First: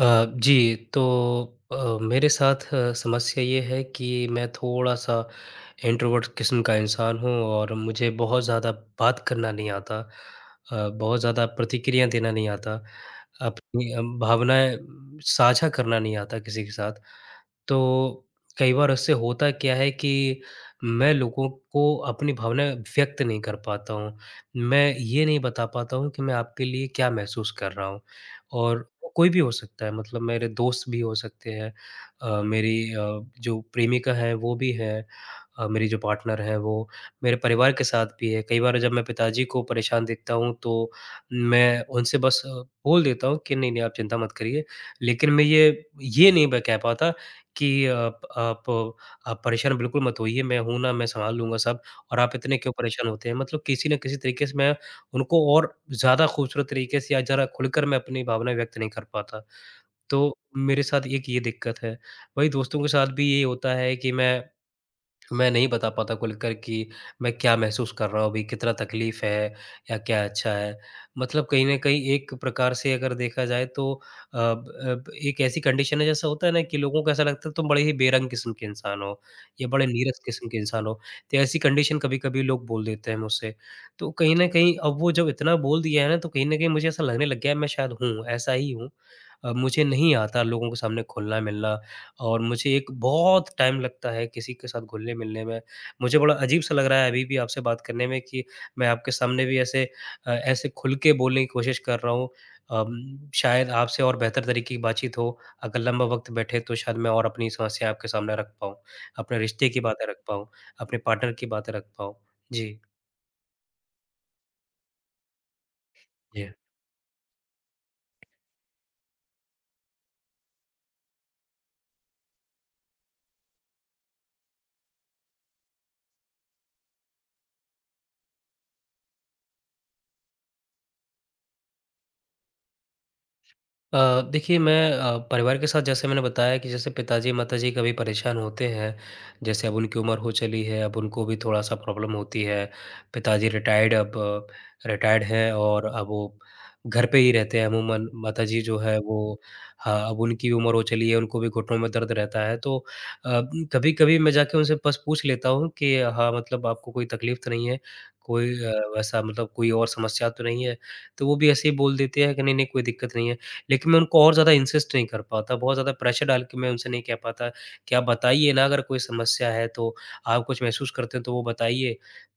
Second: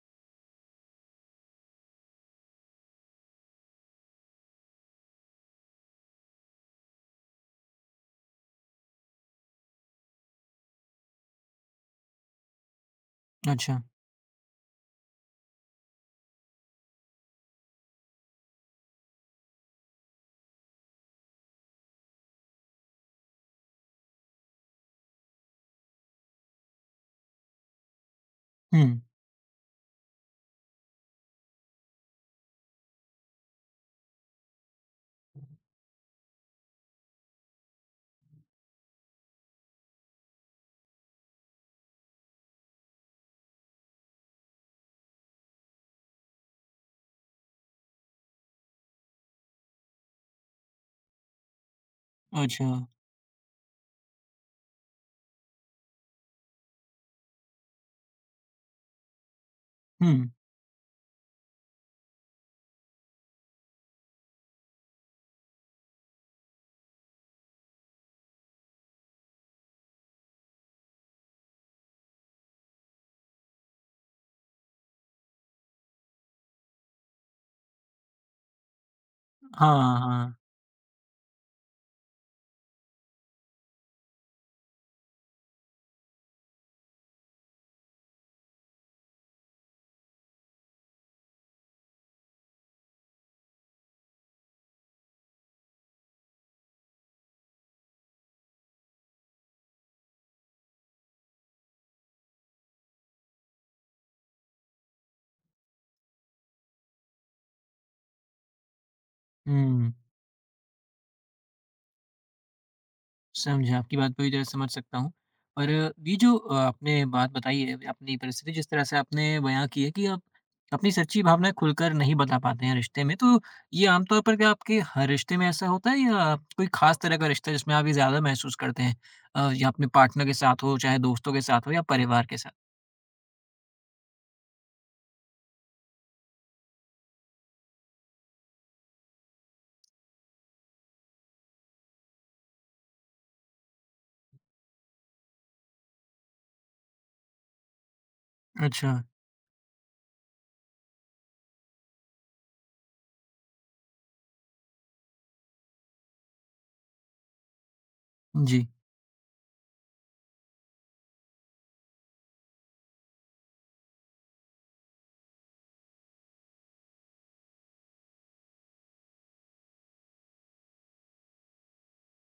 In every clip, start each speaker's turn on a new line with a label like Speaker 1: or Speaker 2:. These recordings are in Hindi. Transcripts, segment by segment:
Speaker 1: जी, तो मेरे साथ समस्या ये है कि मैं थोड़ा-सा इंट्रोवर्ट किस्म का इंसान हूँ और मुझे बहुत ज़्यादा बात करना नहीं आता। बहुत ज़्यादा प्रतिक्रिया देना नहीं आता।
Speaker 2: अच्छा।
Speaker 1: अपनी भावनाएँ साझा करना नहीं आता किसी के साथ। तो कई बार उससे होता क्या है कि मैं लोगों को अपनी भावनाएँ व्यक्त नहीं कर पाता हूँ। मैं ये नहीं बता पाता हूँ कि मैं आपके लिए क्या महसूस कर रहा हूँ और
Speaker 2: हुँ,
Speaker 1: वो कोई भी हो सकता है मतलब मेरे दोस्त भी हो सकते हैं मेरी जो प्रेमिका है वो भी है मेरी जो पार्टनर है वो मेरे परिवार के साथ भी है। कई बार जब मैं पिताजी को परेशान देखता हूँ तो मैं उनसे बस बोल देता हूँ कि नहीं, नहीं आप चिंता मत करिए। लेकिन मैं ये नहीं मैं कह पाता कि आप आप परेशान बिल्कुल मत होइए, मैं हूँ ना, मैं सँभाल लूँगा सब और आप इतने
Speaker 2: अच्छा।
Speaker 1: क्यों परेशान होते हैं? मतलब किसी न किसी तरीके से मैं उनको और ज़्यादा खूबसूरत तरीके से या ज़रा खुलकर मैं अपनी भावनाएँ व्यक्त नहीं कर पाता।
Speaker 2: हुँ,
Speaker 1: तो मेरे साथ एक ये दिक्कत है। वहीं दोस्तों के साथ भी यही होता है कि मैं नहीं बता पाता खुल कर कि मैं क्या महसूस कर रहा हूँ अभी, कितना तकलीफ़ है या क्या अच्छा है। मतलब कहीं न कहीं एक प्रकार से अगर देखा जाए तो अब एक ऐसी कंडीशन है जैसा होता है ना कि लोगों को ऐसा लगता है तुम बड़े ही बेरंग किस्म के इंसान हो या
Speaker 2: हाँ,
Speaker 1: बड़े
Speaker 2: हाँ।
Speaker 1: नीरस
Speaker 2: हाँ।
Speaker 1: किस्म के इंसान हो। तो ऐसी कंडीशन कभी-कभी लोग बोल देते हैं मुझसे। तो कहीं न कहीं अब वो जब इतना बोल दिया है ना तो कहीं न कहीं मुझे ऐसा लगने लग गया है मैं शायद हूँ, ऐसा ही हूँ। मुझे नहीं आता लोगों के सामने खुलना-मिलना और मुझे एक बहुत टाइम लगता है किसी के साथ घुलने-मिलने में। मुझे बड़ा अजीब-सा लग रहा है अभी भी आपसे बात करने में कि मैं आपके सामने भी ऐसे ऐसे खुल के बोलने की कोशिश कर रहा हूँ। शायद आपसे और बेहतर तरीके की बातचीत हो। अगर लंबा वक़्त बैठे तो शायद मैं और अपनी समस्या आपके सामने रख पाऊँ, अपने रिश्ते की
Speaker 2: हुँ,
Speaker 1: बातें रख पाऊँ, अपने पार्टनर की बातें रख पाऊँ। जी।
Speaker 2: समझा, आपकी बात पूरी तरह समझ सकता हूँ। पर ये जो
Speaker 1: जी।
Speaker 2: आपने बात बताई है, अपनी परिस्थिति जिस तरह से आपने बयाँ की है कि आप अपनी सच्ची भावनाएँ खुलकर नहीं बता पाते हैं रिश्ते में, तो ये आमतौर पर क्या आपके हर रिश्ते में ऐसा होता है या कोई ख़ास तरह का रिश्ता है जिसमें आप ये ज़्यादा महसूस करते हैं? या अपने पार्टनर के साथ हो, चाहे दोस्तों के साथ हो या परिवार के साथ?
Speaker 1: देखिए मैं परिवार के साथ जैसे मैंने बताया कि जैसे पिताजी माताजी कभी परेशान होते हैं, जैसे अब उनकी उम्र हो चली है, अब उनको भी थोड़ा-सा प्रॉब्लम होती है। पिताजी रिटायर्ड अब रिटायर्ड हैं और अब वो घर पे ही रहते हैं अमूमन। माताजी जो
Speaker 2: अच्छा,
Speaker 1: है वो हाँ, अब उनकी भी उम्र हो चली है, उनको भी घुटनों में दर्द रहता है। तो अ, कभी-कभी मैं जाके उनसे बस पूछ लेता हूँ कि हाँ, मतलब आपको कोई तकलीफ़ तो नहीं है? कोई
Speaker 2: जी।
Speaker 1: वैसा मतलब कोई और समस्या तो नहीं है? तो वो भी ऐसे ही बोल देते हैं कि नहीं, नहीं कोई दिक्कत नहीं है। लेकिन मैं उनको और ज़्यादा इंसिस्ट नहीं कर पाता, बहुत ज़्यादा प्रेशर डाल के मैं उनसे नहीं कह पाता कि आप बताइए ना अगर कोई समस्या है तो, आप कुछ महसूस करते हैं तो वो बताइए।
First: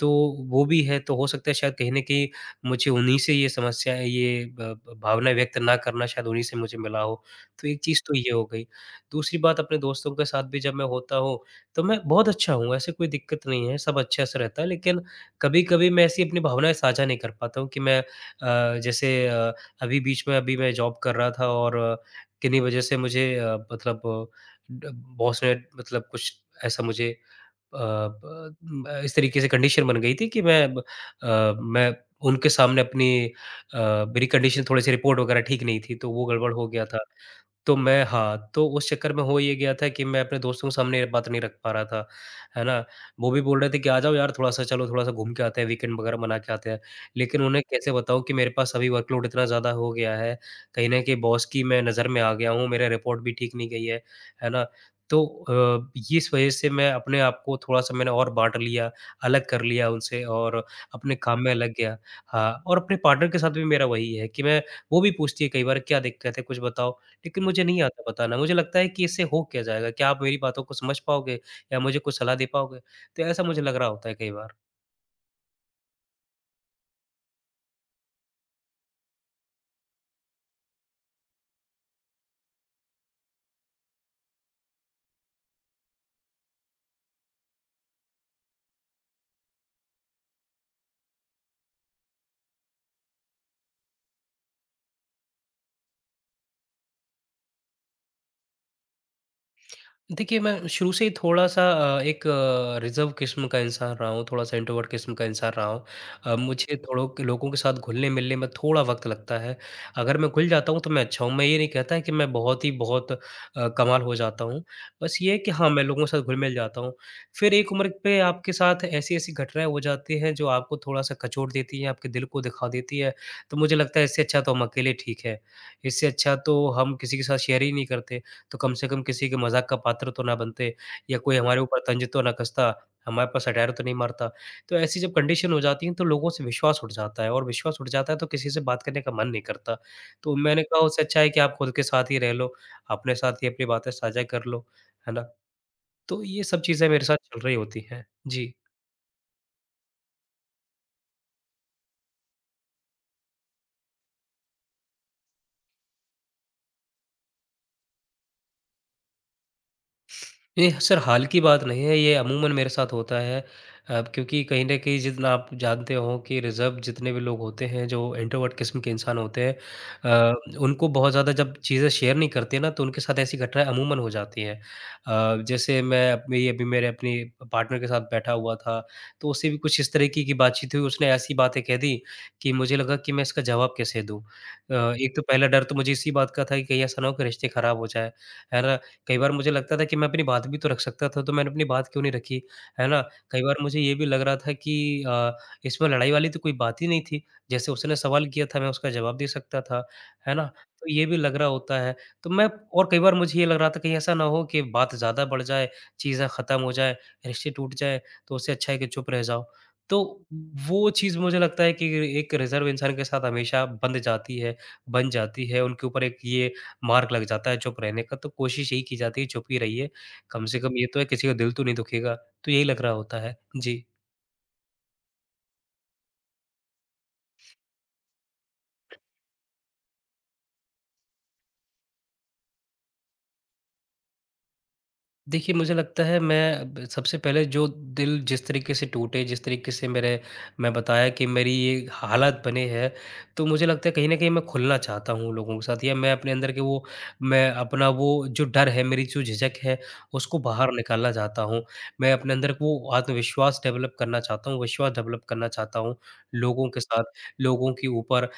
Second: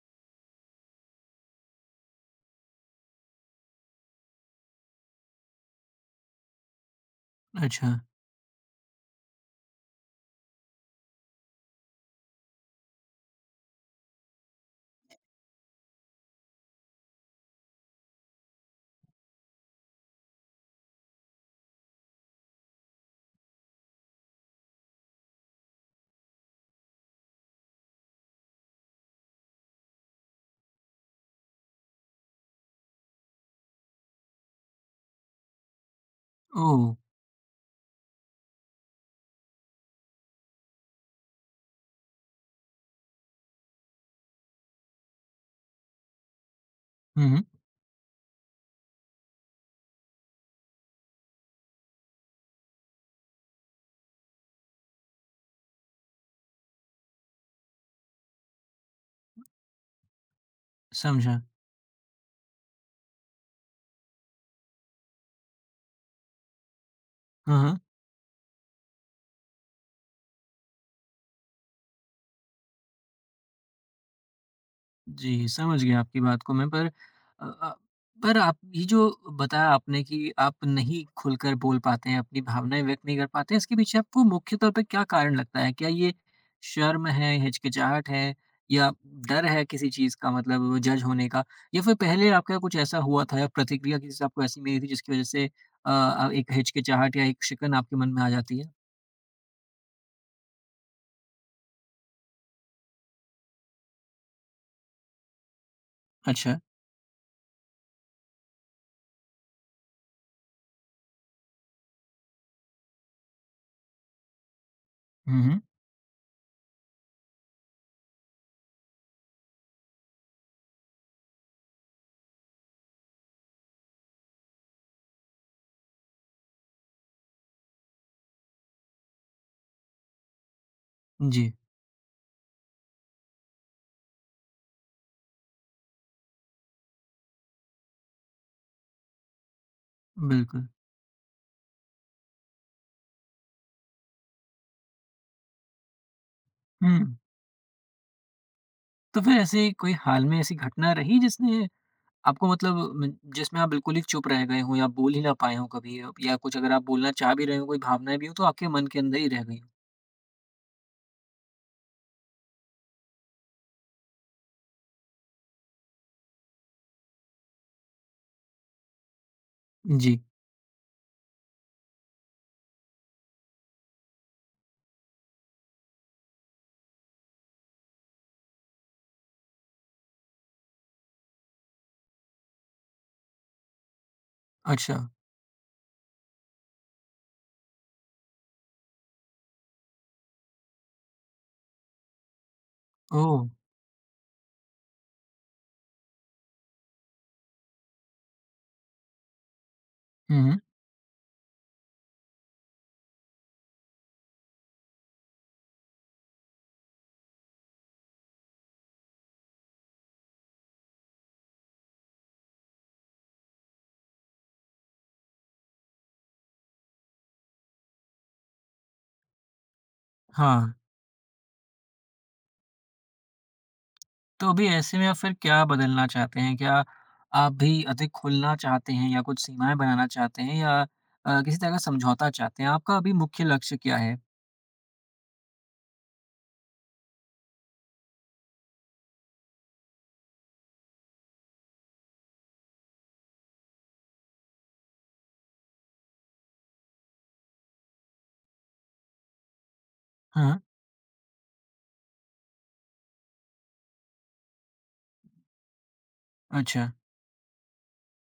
Speaker 1: तो वो भी है, तो हो सकता है शायद कहीं न कहीं मुझे उन्हीं से ये समस्या है, ये ब ब भावना व्यक्त ना करना शायद उन्हीं से मुझे मिला हो। तो एक
Speaker 2: अच्छा।
Speaker 1: चीज़ तो ये हो गई। दूसरी बात अपने दोस्तों के साथ भी जब मैं होता हूँ, तो मैं बहुत अच्छा हूँ, ऐसे कोई दिक्कत नहीं है, सब अच्छे से रहता है लेकिन कभी-कभी मैं ऐसी अपनी भावनाएँ साझा नहीं कर पाता हूँ कि मैं जैसे अभी बीच में अभी मैं जॉब कर रहा था और किन्हीं वजह से मुझे मतलब ड बॉस ने मतलब कुछ ऐसा मुझे ब म इस तरीके से कंडीशन बन गई थी कि मैं ब मैं उनके सामने अपनी अ, मेरी कंडीशन थोड़ी-सी रिपोर्ट वगैरह ठीक नहीं थी, तो वो गड़बड़ हो
Speaker 2: ओह!
Speaker 1: गया था। तो मैं हाँ, तो उस चक्कर में हो ये गया था कि मैं अपने दोस्तों के सामने ये बात नहीं रख पा रहा था, है ना? वो भी बोल रहे थे कि आ जाओ यार थोड़ा-सा चलो थोड़ा-सा घूम के आते हैं, वीकेंड वगैरह मना के आते हैं।
Speaker 2: हुँ,
Speaker 1: लेकिन
Speaker 2: हुँ,
Speaker 1: उन्हें कैसे बताऊँ कि मेरे पास अभी वर्कलोड इतना ज़्यादा हो गया है, कहीं न कहीं बॉस की मैं नज़र में आ गया हूँ, मेरा रिपोर्ट भी ठीक नहीं गई है ना? तो इस वजह से मैं अपने आप को थोड़ा-सा मैंने और बाँट लिया, अलग कर लिया उनसे और अपने काम
Speaker 2: समझा।
Speaker 1: में अलग गया। हाँ, और अपने पार्टनर के साथ भी मेरा वही है कि मैं वो भी पूछती है कई बार क्या दिक्कत है कुछ बताओ? लेकिन
Speaker 2: हाँ,
Speaker 1: मुझे
Speaker 2: हाँ।
Speaker 1: नहीं आता बताना। मुझे लगता है कि इससे हो क्या जाएगा? क्या आप मेरी बातों को समझ पाओगे या मुझे कुछ सलाह दे पाओगे? तो ऐसा मुझे लग रहा होता है कई बार।
Speaker 2: जी, समझ गया आपकी बात को मैं पर आप ये जो बताया आपने कि आप नहीं खुलकर बोल पाते हैं, अपनी भावनाएँ व्यक्त नहीं कर पाते हैं, इसके पीछे आपको मुख्य तौर पे क्या कारण लगता है? क्या ये शर्म है, हिचकिचाहट है या डर है किसी चीज़ का मतलब जज होने का? या फिर पहले आपका कुछ ऐसा हुआ था या प्रतिक्रिया किसी से आपको ऐसी मिली थी जिसकी वज़ह से एक हिचकिचाहट या एक शिकन आपके मन में आ जाती है?
Speaker 1: देखिए, मैं शुरू से ही थोड़ा-सा एक रिज़र्व किस्म का इंसान रहा हूँ, थोड़ा-सा इंट्रोवर्ट किस्म का इंसान रहा हूँ।
Speaker 2: अच्छा।
Speaker 1: मुझे थोड़ों के लोगों के साथ घुलने-मिलने में थोड़ा वक़्त लगता है। अगर मैं घुल जाता हूँ, तो मैं अच्छा हूँ। मैं ये नहीं कहता है कि मैं बहुत ही बहुत कमाल हो जाता हूँ। बस ये है
Speaker 2: हुँ,
Speaker 1: कि
Speaker 2: हुँ।
Speaker 1: हाँ, मैं लोगों के साथ घुल-मिल जाता हूँ। फिर एक उम्र पे आपके साथ ऐसी-ऐसी घटनाएँ हो जाती हैं, जो आपको थोड़ा-सा कचोट देती हैं, आपके दिल को दिखा देती है। तो मुझे लगता है इससे अच्छा तो हम अकेले ठीक है। इससे अच्छा तो हम किसी के साथ शेयर ही नहीं करते। तो कम से कम किसी के मज़ाक का पात्र तो ना बनते या कोई
Speaker 2: जी,
Speaker 1: हमारे ऊपर तंज तो ना कसता, हमारे पर सटैर तो नहीं मारता। तो ऐसी जब कंडीशन हो जाती है तो लोगों से विश्वास उठ जाता है और विश्वास उठ जाता है तो किसी से बात करने का मन नहीं करता। तो मैंने
Speaker 2: बिल्कुल।
Speaker 1: कहा उससे अच्छा है कि आप खुद के साथ ही रह लो, अपने साथ ही अपनी बातें साझा कर लो, है ना? तो ये सब चीज़ें
Speaker 2: हुँ,
Speaker 1: मेरे साथ चल रही होती हैं। जी।
Speaker 2: तो फिर ऐसे कोई हाल में ऐसी घटना रही जिसने आपको मतलब म जिसमें आप बिल्कुल ही चुप रह गए हों या बोल ही ना पाए हों कभी या कुछ अगर आप बोलना चाह भी रहे हों, कोई भावनाएँ भी हों, तो आपके मन के अंदर ही रह गई हों?
Speaker 1: ये सर हाल की बात नहीं है, ये अमूमन मेरे साथ होता है। क्योंकि कहीं न कहीं जितना आप जानते हो कि रिज़र्व जितने भी लोग होते हैं, जो इंट्रोवर्ट किस्म के इंसान होते हैं
Speaker 2: जी।
Speaker 1: अ, उनको बहुत ज़्यादा जब चीज़ें शेयर नहीं करते ना, तो उनके साथ ऐसी घटनाएँ अमूमन हो जाती हैं। जैसे मैं अपनी अभी मेरे अपनी पार्टनर के साथ बैठा हुआ था, तो उससे भी कुछ इस तरीके की बातचीत हुई, उसने ऐसी बातें कह दी कि मुझे लगा कि मैं इसका जवाब कैसे दूँ।
Speaker 2: अच्छा।
Speaker 1: एक तो पहला डर तो मुझे इसी बात का था कि कहीं ऐसा ना हो कि रिश्ते खराब हो जाएँ, है ना? कई बार मुझे लगता था कि मैं अपनी बात भी तो रख सकता था, तो मैंने अपनी बात क्यों नहीं रखी, है ना? कई
Speaker 2: ओह!
Speaker 1: बार मुझे ये भी लग रहा था कि अ, इसमें लड़ाई वाली तो कोई बात ही नहीं थी। जैसे उसने सवाल किया था, मैं उसका जवाब दे सकता था, है
Speaker 2: हुँ,
Speaker 1: ना?
Speaker 2: हुँ।
Speaker 1: तो ये भी लग रहा होता है। तो मैं और कई बार मुझे ये लग रहा था कहीं ऐसा ना हो कि बात ज़्यादा बढ़ जाए, चीज़ें ख़त्म हो जाए, रिश्ते टूट जाए, तो उससे अच्छा है कि चुप रह जाओ। तो वो चीज़ मुझे लगता है कि एक रिज़र्व इंसान के साथ हमेशा बंध जाती है बन जाती है, उनके ऊपर एक ये मार्क लग जाता है चुप रहने का, तो कोशिश यही की जाती है चुप ही रहिए, कम से
Speaker 2: हाँ।
Speaker 1: कम ये तो है किसी का दिल तो नहीं दुखेगा, तो यही लग रहा होता है। जी।
Speaker 2: तो अभी ऐसे में आप फिर क्या बदलना चाहते हैं? क्या आप भी अधिक खुलना चाहते हैं या कुछ सीमाएँ बनाना चाहते हैं या किसी तरह का समझौता चाहते हैं? आपका अभी मुख्य लक्ष्य क्या है?
Speaker 1: देखिए, मुझे लगता है मैं ब सबसे पहले जो दिल जिस तरीके से टूटे, जिस तरीके से मेरे मैं बताया कि मेरी ये हालत बने हैं, तो मुझे लगता है कहीं न कहीं मैं खुलना चाहता हूँ लोगों के साथ या मैं अपने अंदर के वो मैं अपना वो जो डर है, मेरी जो झिझक है, उसको
Speaker 2: हाँ, हाँ।
Speaker 1: बाहर निकालना चाहता हूँ। मैं अपने अंदर को वो आत्मविश्वास डेवलप करना चाहता हूँ, विश्वास डेवलप करना चाहता हूँ लोगों के
Speaker 2: अच्छा।
Speaker 1: साथ, लोगों के ऊपर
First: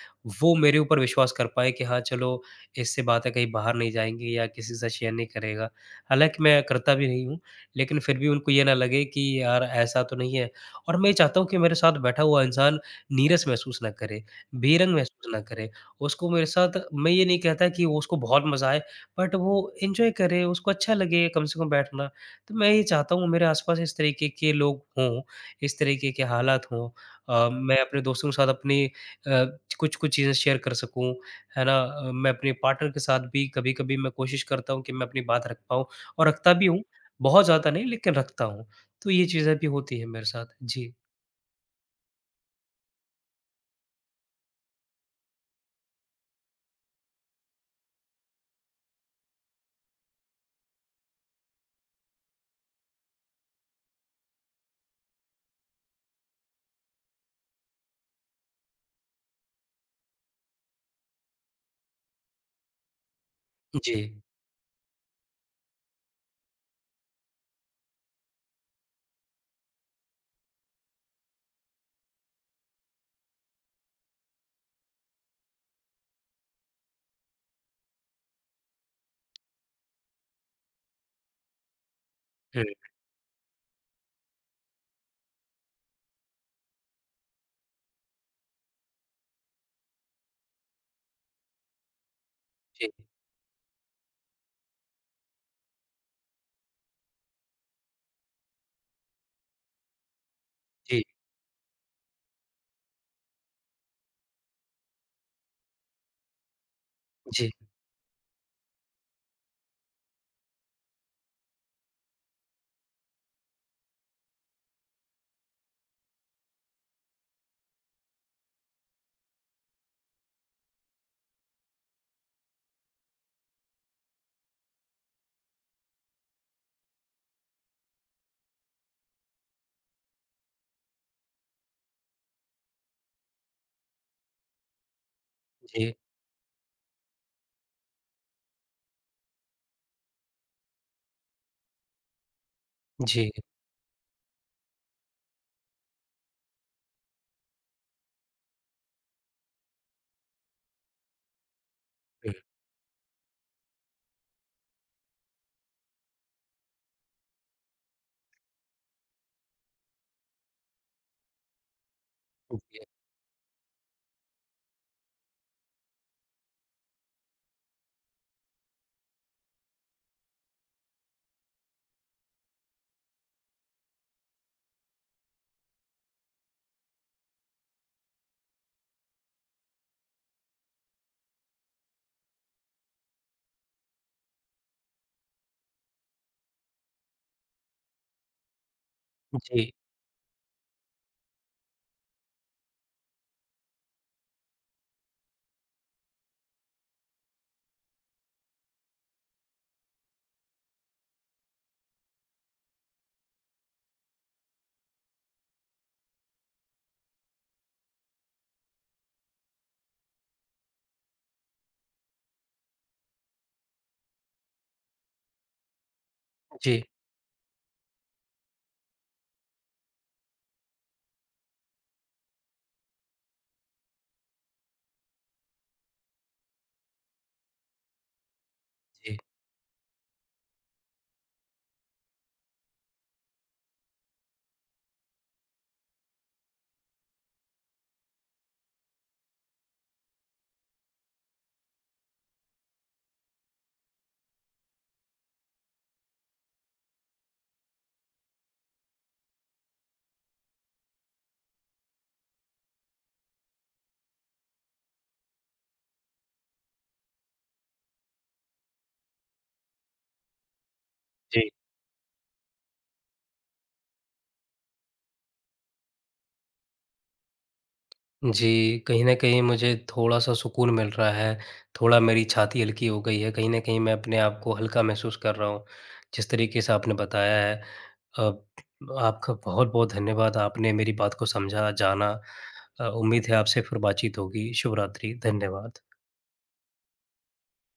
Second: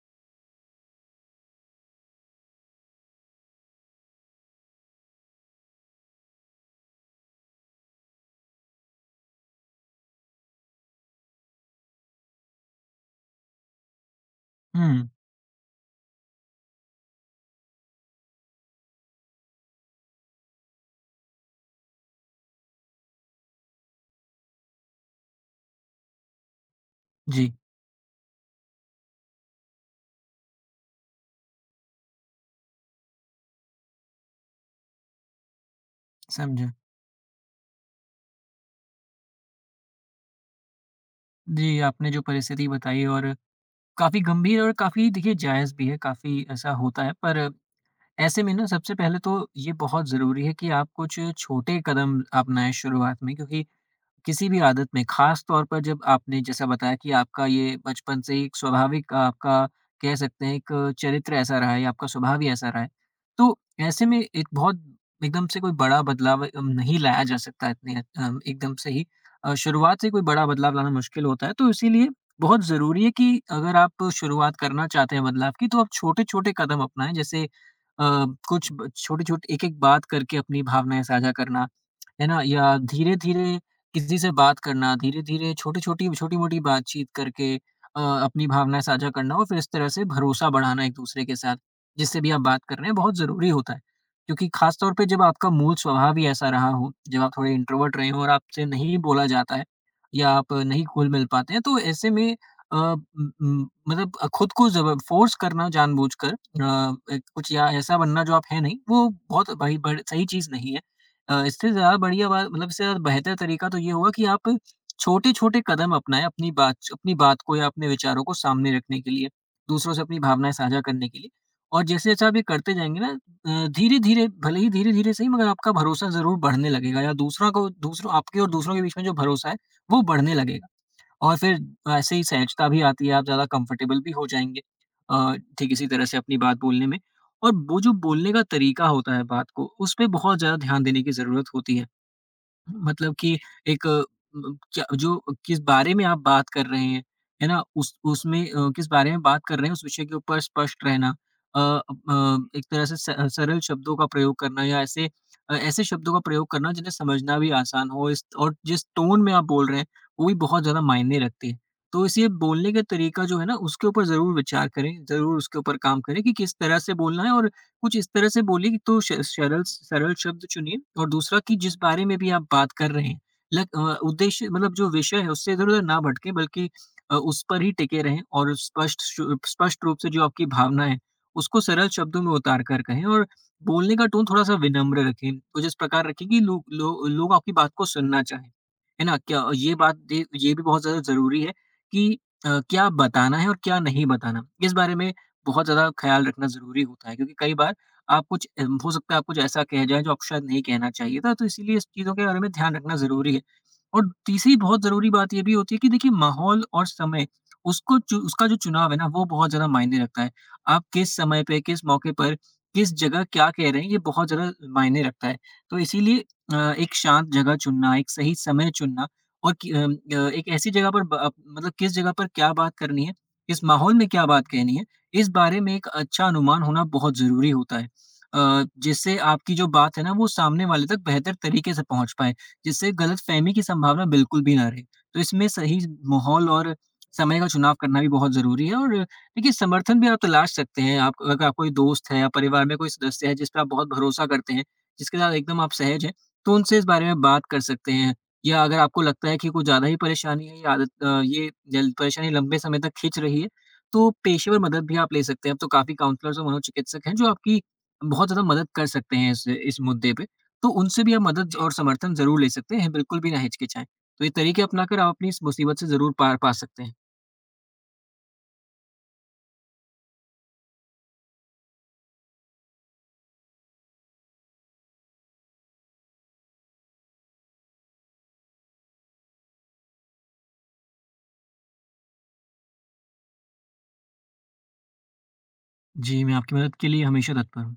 Speaker 1: वो मेरे ऊपर विश्वास कर पाएँ कि हाँ, चलो इससे बातें कहीं बाहर नहीं जाएँगी या किसी से शेयर नहीं करेगा। हालाँकि मैं करता भी नहीं हूँ, लेकिन फिर भी उनको ये ना लगे कि यार ऐसा तो नहीं है और मैं ये चाहता हूँ कि मेरे साथ बैठा हुआ इंसान नीरस महसूस ना करे, बेरंग
Speaker 2: हुँ।
Speaker 1: महसूस ना करे। उसको मेरे साथ मैं ये नहीं कहता कि वो उसको बहुत मज़ा आए, बट वो एन्जॉय करे, उसको अच्छा लगे कम से कम बैठना। तो मैं ये चाहता हूँ मेरे आस-पास इस तरीके के लोग हों, इस तरीके के हालात हों।
Speaker 2: जी,
Speaker 1: मैं अपने दोस्तों के साथ अपनी कुछ-कुछ चीज़ें शेयर कर सकूँ, है ना? मैं अपने पार्टनर के साथ भी कभी-कभी मैं कोशिश करता हूँ कि मैं अपनी बात रख पाऊँ। और रखता भी
Speaker 2: समझा।
Speaker 1: हूँ, बहुत ज़्यादा नहीं लेकिन रखता हूँ। तो ये चीज़ें भी होती हैं मेरे साथ। जी।
Speaker 2: जी, आपने जो परिस्थिति बताई और काफ़ी गंभीर और काफ़ी देखिए जायज़ भी है, काफ़ी ऐसा होता है पर ऐसे में ना सबसे पहले तो ये बहुत ज़रूरी है कि आप कुछ छोटे कदम अपनाएँ शुरुआत में क्योंकि किसी भी आदत में खास तौर पर जब आपने जैसा बताया कि आपका ये बचपन से ही एक स्वाभाविक आपका कह सकते हैं एक चरित्र ऐसा रहा है या आपका स्वभाव ही ऐसा रहा है। तो
Speaker 1: जी।
Speaker 2: ऐसे में एक बहुत एकदम से कोई बड़ा बदलाव नहीं लाया जा सकता इतने एकदम से ही शुरुआत से कोई बड़ा बदलाव लाना मुश्किल होता है। तो इसीलिए बहुत ज़रूरी है कि अगर आप शुरुआत करना चाहते हैं बदलाव की तो आप छोटे-छोटे कदम अपनाएँ जैसे कुछ ब छोटी-छोटी एक-एक बात करके अपनी भावनाएँ साझा करना है ना?
Speaker 1: हुँ।
Speaker 2: या धीरे-धीरे किसी से बात करना, धीरे-धीरे छोटी-छोटी छोटी-मोटी बातचीत करके अपनी भावनाएँ साझा करना और फिर इस तरह से भरोसा बढ़ाना एक-दूसरे के साथ, जिससे भी आप बात कर रहे
Speaker 1: जी,
Speaker 2: हैं, बहुत ज़रूरी होता है। क्योंकि ख़ास तौर पे जब आपका मूल स्वभाव ही ऐसा रहा हो, जब आप थोड़े इंट्रोवर्ट रहे हों और आपसे नहीं बोला जाता है या आप नहीं
Speaker 1: जी,
Speaker 2: घुल-मिल पाते हैं, तो ऐसे में मतलब खुद को ज़ब फ़ोर्स करना जानबूझकर एक
Speaker 1: जी,
Speaker 2: कुछ या ऐसा बनना जो आप हैं नहीं, वो बहुत भाई बड़ सही चीज़ नहीं है। इससे ज़्यादा बढ़िया बात मतलब इससे ज़्यादा बेहतर तरीका तो ये होगा कि आप छोटे-छोटे कदम अपनाएँ अपनी बात को या अपने विचारों को सामने रखने के लिए, दूसरों से अपनी भावनाएँ साझा करने के लिए। और जैसे-जैसे आप ये करते जाएँगे ना धीरे-धीरे भले ही धीरे-धीरे सही मगर आपका भरोसा ज़रूर बढ़ने लगेगा या दूसरा को दूसरों आपके और दूसरों के बीच में जो भरोसा है, वो बढ़ने लगेगा। और फिर ऐसे ही सहजता भी आती है, आप ज़्यादा कंफर्टेबल भी हो जाएँगे ठीक
Speaker 1: जी,
Speaker 2: इसी
Speaker 1: जी,
Speaker 2: तरह से अपनी बात बोलने में। और वो जो बोलने का तरीका होता है बात को, उसपे बहुत ज़्यादा ध्यान देने की ज़रूरत होती है। मतलब कि एक अ, म क्या जो किस बारे में आप बात कर रहे हैं, है ना? उस उसमें किस बारे में बात कर रहे हैं, उस विषय के ऊपर स्पष्ट रहना। अ अ, एक तरह से सरल शब्दों का प्रयोग करना या ऐसे शब्दों का प्रयोग करना जिन्हें समझना भी आसान हो इस और जिस टोन में आप बोल रहे हैं, वो भी बहुत ज़्यादा मायने रखती है। तो इसलिए
Speaker 1: हुँ,
Speaker 2: बोलने
Speaker 1: जी,
Speaker 2: का तरीका जो है ना, उसके ऊपर ज़रूर विचार करें, ज़रूर उसके ऊपर काम करें कि किस तरह से बोलना है और कुछ इस तरह से बोलिए कि तो श सरल सरल शब्द चुनिए और दूसरा कि जिस बारे में भी आप बात कर रहे हैं, उद्देश्य मतलब जो विषय है उससे इधर-उधर ना भटकें बल्कि उस पर ही टिके रहें और स्पष्ट रूप से जो आपकी भावना है, उसको सरल शब्दों में उतार कर कहें और बोलने का टोन थोड़ा-सा विनम्र रखें, कुछ इस प्रकार रखें कि लोग आपकी बात को सुनना चाहें। है ना? क्या
Speaker 1: जी,
Speaker 2: ये बात ये भी बहुत ज़्यादा ज़रूरी है कि क्या बताना है और क्या नहीं बताना। इस बारे में बहुत ज़्यादा ख़्याल रखना ज़रूरी होता है क्योंकि कई बार आप कुछ हो सकता है आप कुछ ऐसा कह जाएँ जो आपको शायद नहीं कहना चाहिए था, तो इसीलिए इस चीज़ों के बारे में ध्यान रखना ज़रूरी है। और तीसरी बहुत ज़रूरी बात ये भी होती है कि देखिए माहौल और समय उसको चु उसका जो चुनाव है ना वो बहुत ज़्यादा मायने रखता है। आप किस समय पे, किस मौके पर, किस जगह क्या कह रहे हैं ये बहुत ज़्यादा मायने रखता है। तो इसीलिए
Speaker 1: जी,
Speaker 2: एक शांत जगह चुनना, एक सही समय चुनना और कि एक ऐसी जगह पर मतलब किस जगह पर क्या बात करनी है, किस माहौल में क्या बात कहनी है इस बारे में एक अच्छा अनुमान होना बहुत ज़रूरी होता है
Speaker 1: जी,
Speaker 2: जिससे आपकी जो बात है ना वो सामने वाले तक बेहतर तरीके से पहुँच पाए, जिससे गलतफ़हमी की संभावना बिल्कुल भी ना रहे। तो इसमें सही माहौल और समय का चुनाव करना भी बहुत ज़रूरी है और देखिए समर्थन भी आप तलाश सकते हैं। आप अगर आप कोई दोस्त है या परिवार में कोई सदस्य है जिस पे आप बहुत भरोसा करते हैं, जिसके साथ एकदम आप सहज हैं, तो उनसे इस बारे में बात कर सकते हैं। या अगर आपको लगता है कि कुछ ज़्यादा ही परेशानी है, ये आदत ये जल परेशानी लंबे समय तक खींच रही है, तो पेशेवर मदद भी आप ले सकते हैं। अब तो काफ़ी काउंसलर्स और मनोचिकित्सक हैं, जो आपकी बहुत ज़्यादा मदद कर सकते हैं इस मुद्दे पे। तो उनसे भी आप मदद
Speaker 1: जी,
Speaker 2: जी। और समर्थन ज़रूर ले सकते हैं, बिल्कुल भी ना हिचकिचाएँ। तो ये तरीके अपनाकर आप अपनी इस मुसीबत से ज़रूर पार पा सकते हैं।
Speaker 1: जी। कहीं न कहीं मुझे थोड़ा-सा सुकून मिल रहा है, थोड़ा मेरी छाती हल्की हो गई है, कहीं न कहीं मैं अपने आप को हल्का महसूस कर रहा हूँ, जिस तरीके से आपने बताया है। अब आपका बहुत-बहुत धन्यवाद, आपने मेरी बात को समझा, जाना। उम्मीद है आपसे फिर बातचीत होगी। शुभ रात्रि, धन्यवाद।
Speaker 2: जी, मैं आपकी मदद के लिए हमेशा तत्पर हूँ।